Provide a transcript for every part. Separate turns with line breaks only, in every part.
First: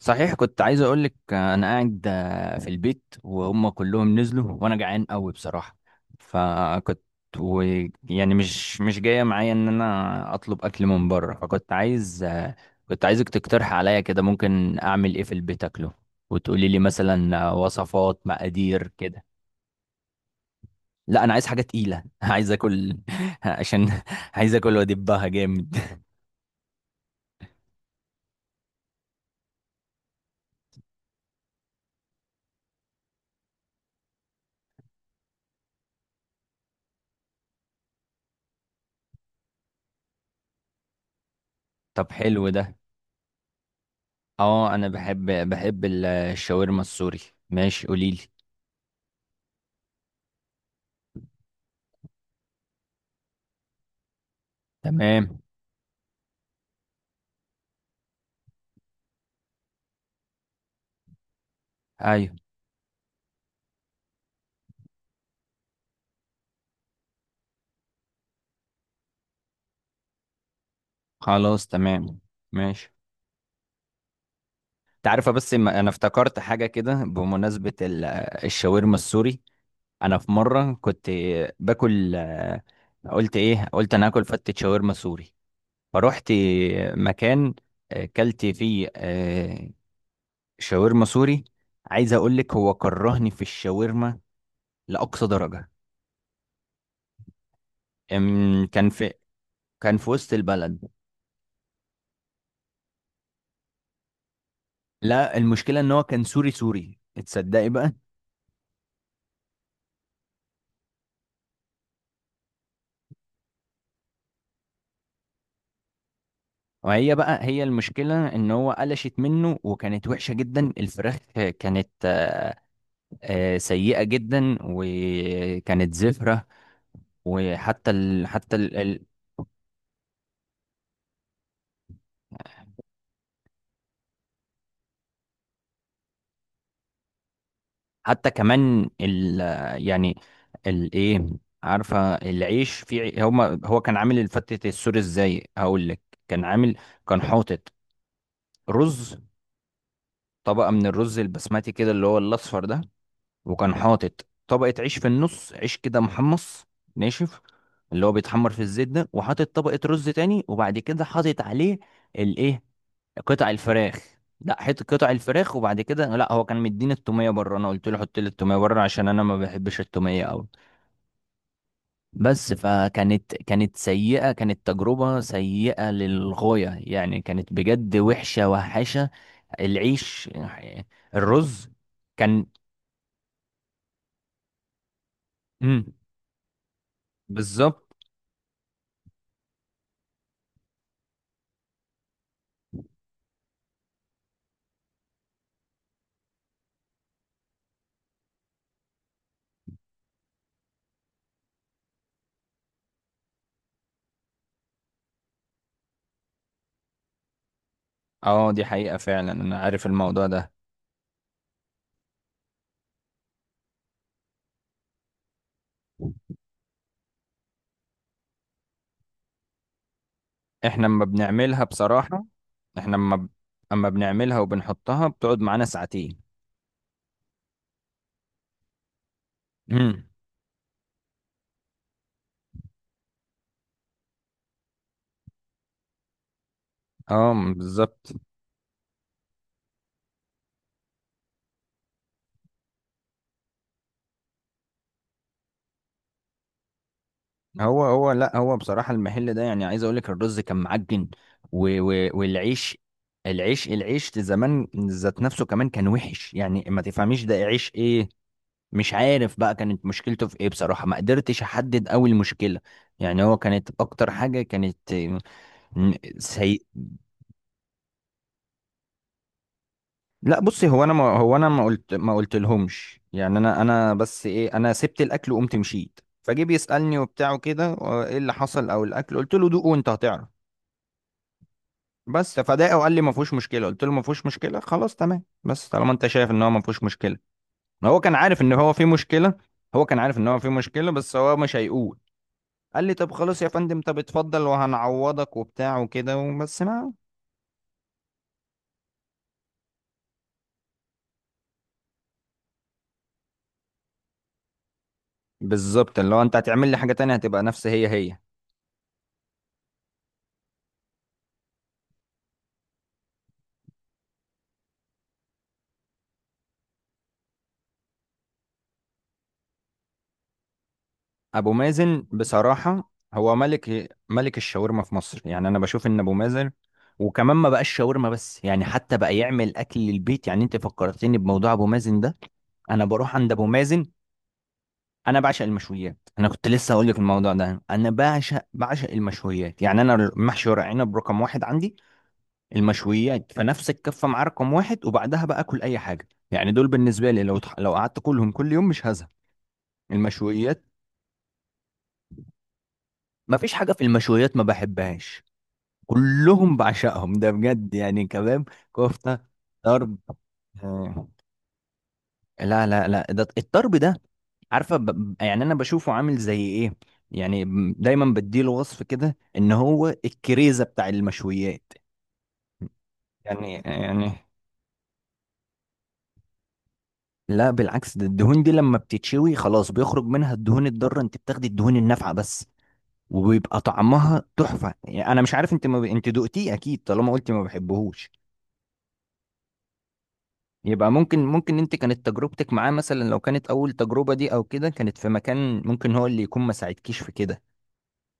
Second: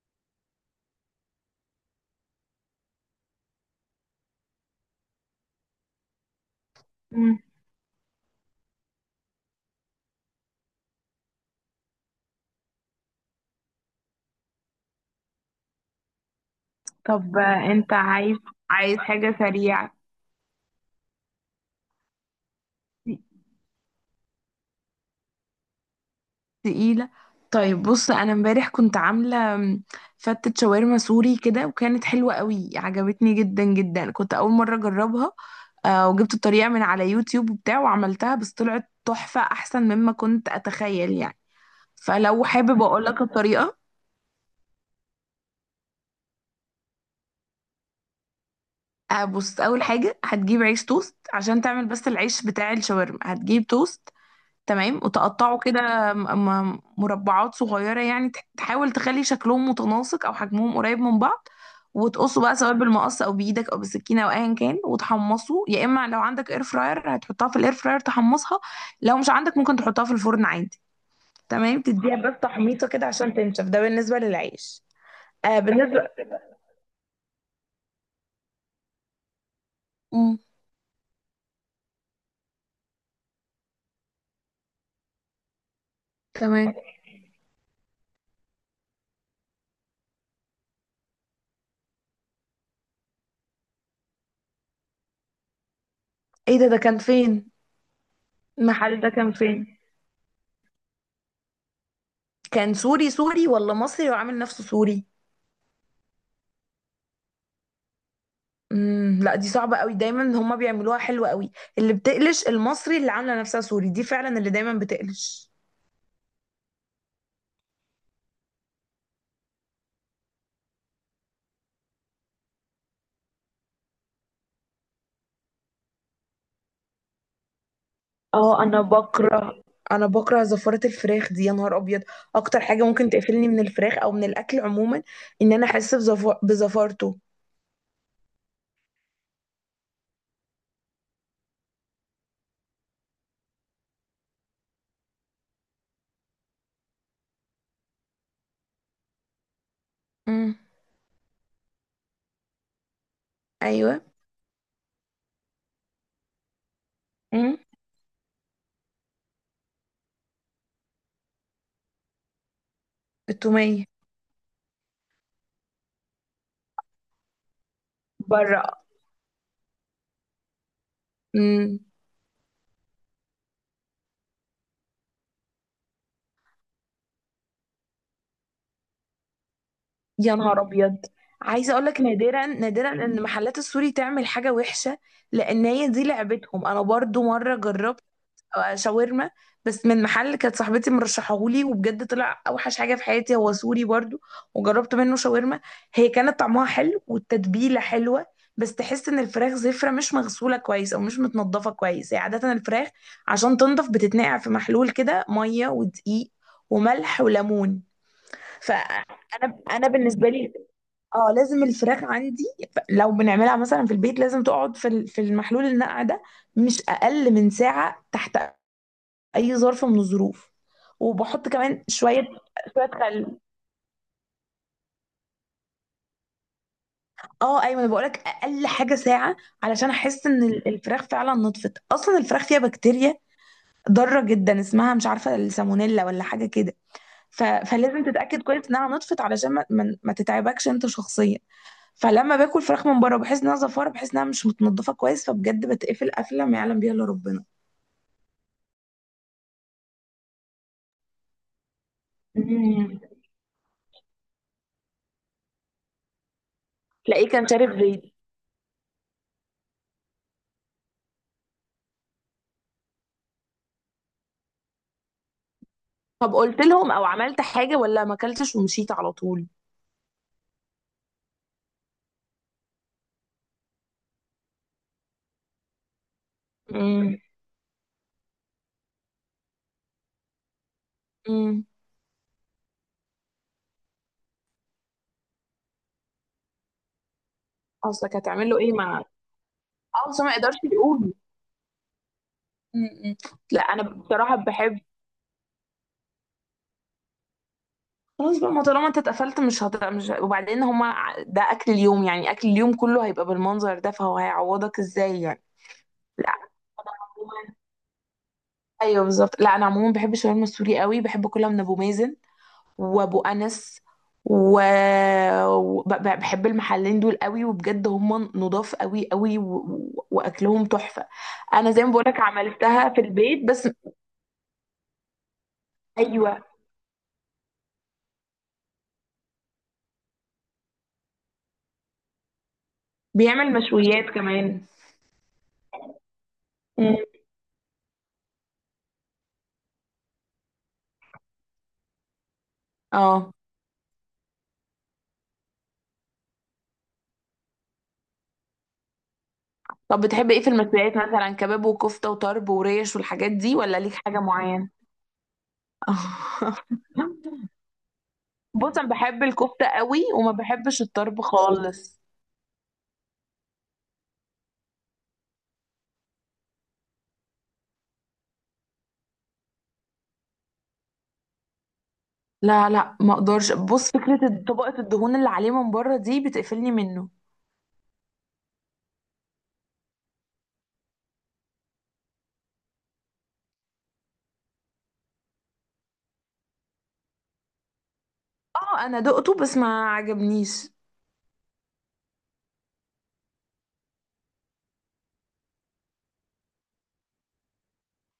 صحيح كنت عايز اقول لك انا قاعد في البيت وهم كلهم نزلوا وانا جعان قوي بصراحه. فكنت
مم.
و يعني مش جايه معايا ان انا اطلب اكل من بره. فكنت عايز آه، كنت عايزك تقترح عليا كده ممكن اعمل ايه في البيت اكله، وتقولي لي
طب،
مثلا
انت
وصفات مقادير
عايز
كده.
حاجة سريعة
لا انا عايز حاجه تقيله عايز اكل عشان عايز اكل وادبها جامد.
تقيلة. طيب بص، انا امبارح كنت عاملة فتة شاورما سوري كده، وكانت حلوة قوي، عجبتني جدا جدا، كنت اول مرة اجربها. وجبت الطريقة من على يوتيوب وبتاع، وعملتها بس طلعت تحفة احسن مما كنت اتخيل يعني.
طب
فلو
حلو ده.
حابب اقول لك الطريقة،
اه انا بحب الشاورما السوري. ماشي قوليلي.
بص، اول حاجة هتجيب عيش توست عشان تعمل، بس العيش بتاع الشاورما هتجيب توست. تمام،
تمام.
وتقطعه كده مربعات صغيرة، يعني تحاول تخلي شكلهم متناسق أو حجمهم قريب من بعض.
ايوه.
وتقصه بقى سواء بالمقص أو بإيدك أو بالسكينة أو أيا كان، وتحمصه. يا إما لو عندك إير فراير هتحطها في الإير فراير تحمصها، لو مش عندك ممكن تحطها في الفرن عادي.
خلاص
تمام، تديها
تمام
بس تحميطة
ماشي.
كده عشان تنشف. ده بالنسبة للعيش.
انت عارفه، بس انا
بالنسبة...
افتكرت حاجه كده بمناسبه الشاورما السوري. انا في
مم.
مره كنت باكل قلت ايه، قلت انا هاكل فتة شاورما سوري. فروحت
تمام.
مكان كلت فيه شاورما سوري. عايز اقول لك هو كرهني في الشاورما لاقصى درجه.
ايه ده؟ كان فين؟
أم، كان
المحل ده
في
كان فين؟
كان في وسط البلد.
كان سوري سوري ولا مصري وعامل نفسه سوري؟
لا، المشكله ان هو كان سوري سوري. تصدقي بقى.
لا، دي صعبة قوي، دايما هما بيعملوها حلوة قوي. اللي بتقلش المصري اللي عاملة نفسها سوري، دي فعلا اللي دايما بتقلش.
وهي بقى هي المشكلة ان هو قلشت منه وكانت وحشة جدا. الفراخ كانت سيئة جدا وكانت زفرة. وحتى ال... حتى
اه
ال...
انا
ال-
بكره، انا بكره زفارة الفراخ دي، يا نهار ابيض. اكتر حاجة ممكن تقفلني من الفراخ او من الاكل عموما ان انا احس بزفارته.
حتى كمان ال... يعني الايه، عارفة العيش في هما، هو كان عامل الفتة السوري ازاي؟ هقول لك. كان عامل كان حاطط رز،
امم.
طبقة من الرز البسمتي كده اللي هو الاصفر ده. وكان
ايوه.
حاطط طبقة عيش في النص، عيش كده محمص ناشف،
امم.
اللي هو بيتحمر في الزيت ده. وحاطط طبقة رز تاني وبعد كده حاطط عليه الايه، قطع
التومية
الفراخ. لا حط قطع الفراخ، وبعد كده لا، هو كان مديني التومية بره، انا قلت له حط لي التومية
بره.
بره عشان انا ما بحبش التومية قوي.
امم.
بس فكانت سيئة، كانت تجربة سيئة للغاية، يعني كانت بجد وحشة وحشة. العيش،
يا نهار ابيض.
الرز
عايزة اقول لك،
كان
نادرا نادرا ان محلات السوري تعمل حاجة وحشة، لان هي
مم.
دي لعبتهم. انا برضو مرة
بالظبط.
جربت شاورما، بس من محل كانت صاحبتي مرشحهولي، وبجد طلع اوحش حاجه في حياتي، هو سوري برضو. وجربت منه شاورما، هي كانت طعمها حلو والتتبيله حلوه، بس تحس ان الفراخ زفره مش مغسوله كويس او مش متنضفه كويس. هي عاده الفراخ عشان تنضف بتتنقع في محلول كده، ميه ودقيق وملح وليمون.
اه دي حقيقة، فعلا انا
فانا
عارف
انا
الموضوع
بالنسبه
ده.
لي، اه لازم الفراخ عندي لو بنعملها مثلا في البيت لازم تقعد في في المحلول، النقع ده مش اقل من ساعه تحت اي ظرف من الظروف.
احنا لما
وبحط
بنعملها
كمان شويه
بصراحة،
شويه
احنا لما ب...
خل.
اما بنعملها وبنحطها بتقعد معانا ساعتين.
اه ايوه، انا بقولك اقل حاجه ساعه، علشان
امم.
احس ان الفراخ فعلا نطفت. اصلا الفراخ فيها بكتيريا ضاره جدا اسمها، مش عارفه، السالمونيلا ولا حاجه كده.
اه
فلازم
بالظبط.
تتاكد كويس انها نطفت، علشان ما تتعبكش انت شخصيا. فلما باكل فراخ من بره، بحس انها زفاره، بحس انها مش متنضفه كويس، فبجد بتقفل قفله ما يعلم بيها الا ربنا.
هو هو لا، هو بصراحة المحل ده يعني عايز اقول لك الرز كان معجن والعيش.
مم.
العيش زمان ذات نفسه كمان كان وحش، يعني ما تفهميش
تلاقيه
ده
كان
عيش
شارب
ايه.
زيت.
مش عارف بقى كانت مشكلته في ايه بصراحة، ما قدرتش احدد قوي المشكلة. يعني هو كانت اكتر حاجة كانت
طب،
سيئة.
قلت لهم او عملت حاجه، ولا ما اكلتش ومشيت على طول؟
لا بصي، هو انا ما هو انا ما قلت ما قلت لهمش. يعني انا بس ايه، انا سبت الاكل وقمت مشيت، فجه بيسالني
امم.
وبتاع وكده ايه اللي حصل او الاكل؟ قلت له دوق وانت هتعرف.
امم.
بس فداق وقال لي ما فيهوش مشكله. قلت له ما فيهوش مشكله، خلاص تمام، بس طالما انت شايف ان هو ما فيهوش مشكله. ما هو كان
قصدك
عارف
هتعمل
ان
له
هو
ايه
في
مع...
مشكله. هو كان
اه
عارف
بس هو
ان
ما
هو في
يقدرش
مشكله
يقول.
بس هو مش هيقول. قال لي طب
امم.
خلاص يا
لا
فندم،
انا
طب
بصراحه
اتفضل
بحب...
وهنعوضك وبتاع وكده وبس ما.
خلاص بقى، ما طالما انت اتقفلت، مش، وبعدين هما ده اكل اليوم، يعني اكل اليوم كله هيبقى بالمنظر ده، فهو هيعوضك ازاي يعني؟
بالظبط، اللي هو
لا.
انت هتعمل لي
أنا
حاجه تانية هتبقى
عموماً-
نفس هي هي.
ايوه بالظبط. لا انا عموما بحب الشاورما السوري قوي، بحب اكلها من ابو مازن وابو انس و... بحب المحلين دول قوي، وبجد هم نضاف قوي قوي، واكلهم تحفة.
ابو
انا زي ما
مازن
بقولك
بصراحه
عملتها في
هو
البيت بس...
ملك ملك الشاورما في مصر. يعني انا بشوف ان ابو
ايوه،
مازن وكمان ما بقاش شاورما بس، يعني حتى بقى يعمل اكل للبيت. يعني انت فكرتني بموضوع ابو مازن ده. انا بروح عند ابو
بيعمل
مازن.
مشويات كمان.
انا بعشق المشويات، انا كنت لسه هقول
مم.
لك الموضوع ده. انا بعشق المشويات. يعني انا محشي ورق عنب رقم واحد عندي، المشويات
اه،
فنفس الكفه مع رقم واحد. وبعدها بقى اكل اي حاجه. يعني دول بالنسبه لي لو لو قعدت كلهم كل يوم مش هزهق.
طب بتحب ايه في
المشويات
المشويات؟ مثلا كباب وكفتة وطرب وريش والحاجات
ما فيش
دي،
حاجه
ولا
في
ليك حاجة
المشويات ما
معينة؟
بحبهاش. كلهم بعشقهم ده بجد. يعني كباب،
بص انا
كفتة،
بحب الكفتة
طرب،
قوي، وما بحبش
آه،
الطرب خالص.
لا لا لا، ده الطرب ده، يعني أنا بشوفه عامل زي إيه. يعني دايما بديله وصف كده إن هو الكريزة بتاع المشويات.
لا لا، ما اقدرش.
يعني
بص،
يعني
فكرة طبقة الدهون اللي عليه من بره دي بتقفلني منه.
لا بالعكس، ده الدهون دي لما بتتشوي خلاص بيخرج منها الدهون الضارة، أنت بتاخدي الدهون النافعة بس. وبيبقى طعمها تحفة. يعني أنا مش عارف، أنت ما ب... أنت دقتيه أكيد طالما قلتي ما بحبهوش.
اه انا دقته بس ما عجبنيش.
يبقى ممكن انت كانت تجربتك معاه مثلا، لو كانت اول تجربة دي او كده كانت في مكان ممكن هو اللي يكون ما ساعدكيش في كده،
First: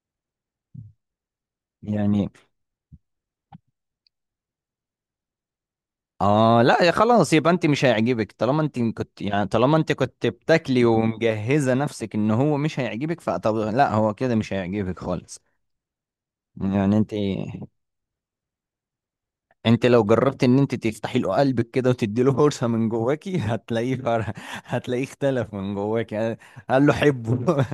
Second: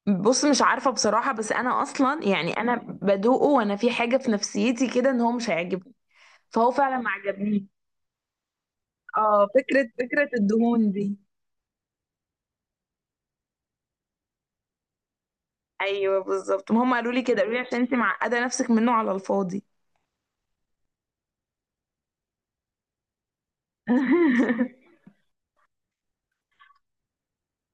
بص، مش عارفة بصراحة، بس انا اصلا
يعني.
يعني انا بدوقه وانا في حاجة في نفسيتي كده ان هو مش هيعجبني،
اه
فهو
لا يا
فعلا ما
خلاص، يبقى
عجبنيش.
انت مش هيعجبك، طالما انت كنت يعني
اه،
طالما انت كنت
فكرة
بتاكلي
الدهون دي.
ومجهزة نفسك ان هو مش هيعجبك، فطب لا هو كده مش هيعجبك خالص.
ايوه بالظبط، ما هم
يعني انت
قالوا لي كده، قالوا لي عشان انت معقدة نفسك منه على الفاضي.
انت لو جربت ان انت تفتحي له قلبك كده وتدي له فرصة من جواكي، هتلاقيه اختلف من جواكي. قال له حبه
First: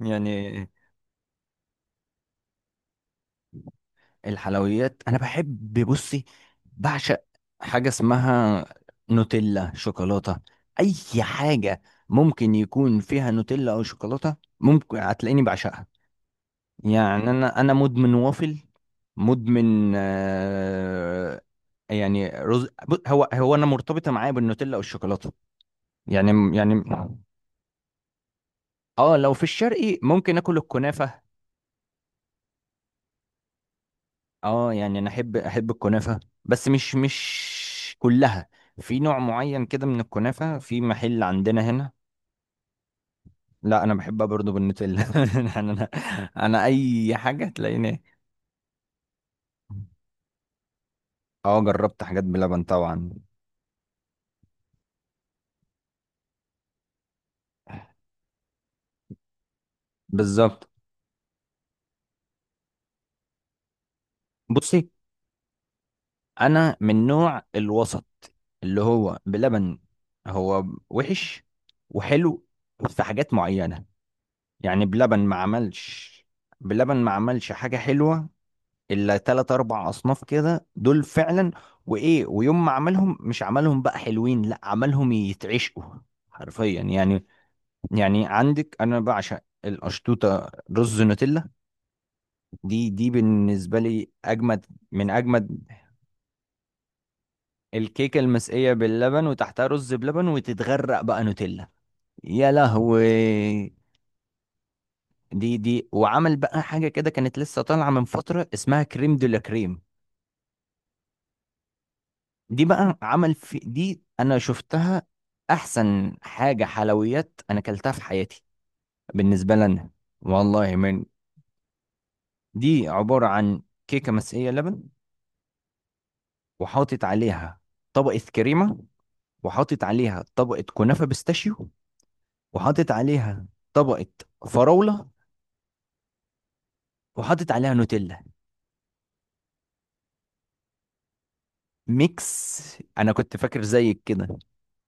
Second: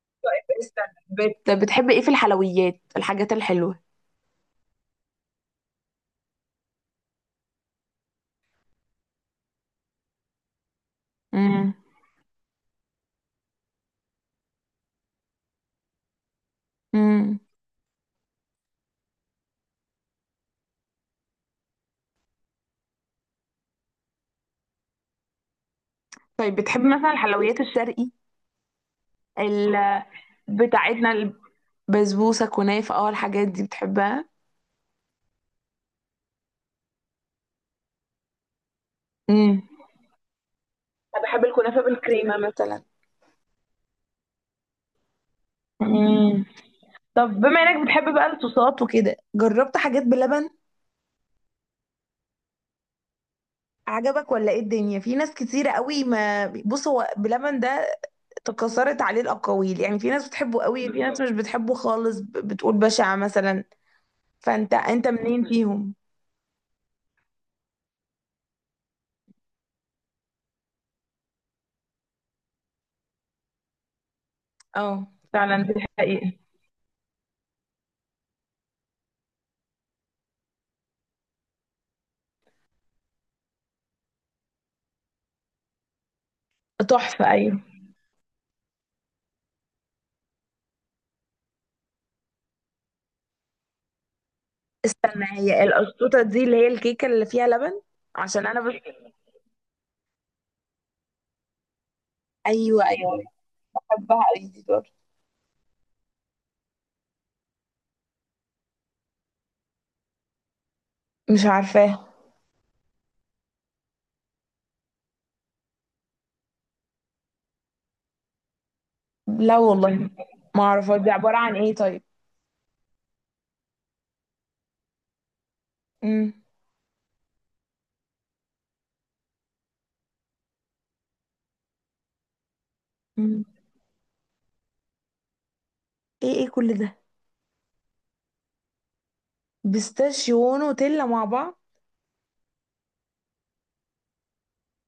يعني.
استنى، بتحب ايه في الحلويات، الحاجات الحلوة؟
الحلويات انا بحب. بصي، بعشق حاجه اسمها نوتيلا، شوكولاته، اي
امم.
حاجه ممكن يكون فيها نوتيلا او شوكولاته ممكن هتلاقيني بعشقها. يعني
امم.
انا مدمن وافل، مدمن آه. يعني رز هو هو انا مرتبطه معايا بالنوتيلا او الشوكولاته.
طيب
يعني
بتحب
يعني
مثلا الحلويات الشرقي،
اه لو في
ال...
الشرقي ممكن اكل الكنافه.
بتاعتنا، البسبوسة، كنافة؟ اه، الحاجات دي بتحبها؟
اه يعني انا احب الكنافه، بس مش كلها. في نوع
امم.
معين كده من الكنافه في محل
أنا بحب
عندنا
الكنافة
هنا.
بالكريمة مثلا.
لا انا بحبها برضو بالنوتيلا يعني انا،
مم.
اي
طب
حاجه
بما انك
تلاقيني.
بتحب بقى الصوصات وكده، جربت حاجات بلبن؟
اه جربت حاجات بلبن طبعا.
عجبك ولا ايه؟ الدنيا في ناس كتيرة قوي، ما... بص، هو بلبن ده تكاثرت عليه الأقاويل، يعني في ناس بتحبه
بالظبط.
قوي، في ناس مش بالظبط بتحبه خالص، بتقول بشع مثلا. فانت
بصي،
انت منين فيهم؟
انا من نوع الوسط، اللي هو بلبن، هو وحش وحلو. في حاجات معينه، يعني
اه
بلبن ما
فعلا، دي
عملش،
حقيقة.
بلبن ما عملش حاجه حلوه الا تلات اربع اصناف كده، دول فعلا. وايه، ويوم ما عملهم مش عملهم بقى حلوين، لا عملهم يتعشقوا، حرفيا. يعني
تحفة، ايوه.
يعني عندك انا بعشق القشطوطه، رز نوتيلا، دي دي بالنسبه لي اجمد من
استنى،
اجمد.
هي القشطوطة دي اللي هي الكيكة اللي فيها لبن؟
الكيكه
عشان انا
المسقيه
بس...
باللبن وتحتها رز بلبن وتتغرق بقى نوتيلا. يا
ايوه ايوه،
لهوي.
بحبها قوي دي برضه.
دي دي وعمل بقى حاجه كده كانت لسه طالعه من فتره اسمها كريم دولا كريم.
مش عارفاها.
دي بقى عمل في دي، انا شفتها احسن حاجه حلويات انا اكلتها في حياتي بالنسبه
لا
لنا.
والله، ما
والله
اعرف
من،
دي عبارة عن ايه طيب؟
دي عباره عن كيكه مسقيه لبن،
امم.
وحاطط عليها طبقه كريمه، وحاطط عليها طبقه كنافه بيستاشيو، وحاطط
مم.
عليها طبقه فراوله،
ايه، ايه كل ده؟
وحاطط عليها نوتيلا.
بيستاشيو ونوتيلا مع بعض؟
ميكس. انا كنت فاكر زيك كده،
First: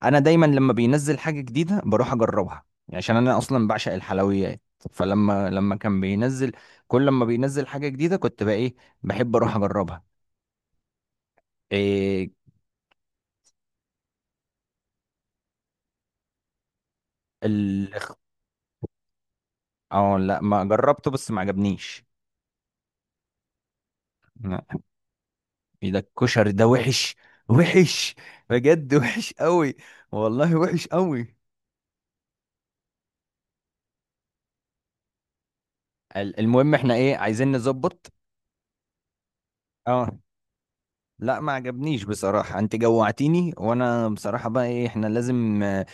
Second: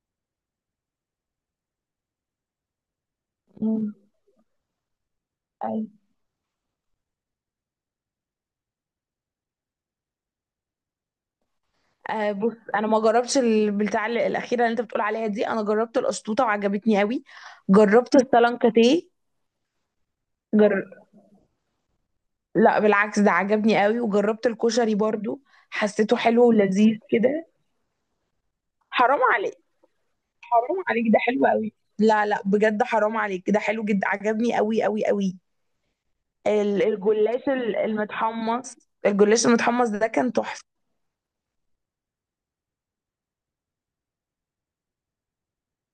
انا دايما لما بينزل حاجه جديده بروح اجربها، يعني عشان انا اصلا
مم.
بعشق الحلويات. فلما لما
ايوه.
كان بينزل كل ما بينزل حاجه جديده كنت بقى ايه، بحب اروح اجربها. إيه.
بص، انا ما جربتش البتاع الاخيره اللي انت بتقول عليها دي. انا جربت القشطوطه وعجبتني قوي،
ال.
جربت السلانكاتيه.
اه لا ما
جر...
جربته بس ما عجبنيش.
لا بالعكس، ده عجبني قوي. وجربت
لا،
الكشري برضو،
ايه ده
حسيته حلو
الكشري ده
ولذيذ
وحش،
كده.
وحش، بجد
حرام
وحش
عليك.
قوي. والله
حرام
وحش
عليك، ده
قوي.
حلو قوي. لا لا، بجد حرام عليك، ده حلو جدا، عجبني قوي قوي قوي.
المهم، احنا ايه
الجلاش
عايزين نظبط.
المتحمص، الجلاش المتحمص ده
اه
كان تحفة.
لا ما عجبنيش بصراحة. انت جوعتيني، وانا بصراحة بقى ايه احنا لازم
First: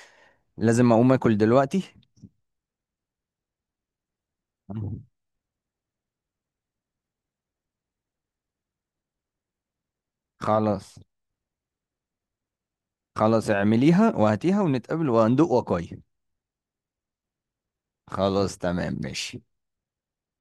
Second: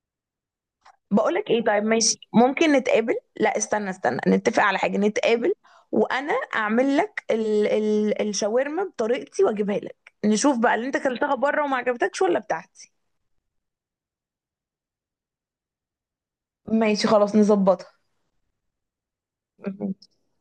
لازم اقوم اكل
بقولك ايه،
دلوقتي.
طيب ماشي، ممكن نتقابل. لا استنى استنى، نتفق على حاجة، نتقابل، وانا اعمل لك ال ال الشاورما بطريقتي واجيبها لك، نشوف بقى اللي انت
خلاص.
اكلتها بره وما عجبتكش ولا بتاعتي.
خلاص اعمليها وهاتيها ونتقابل وهندوق وقاي.
ماشي خلاص، نظبطها.
خلاص تمام ماشي.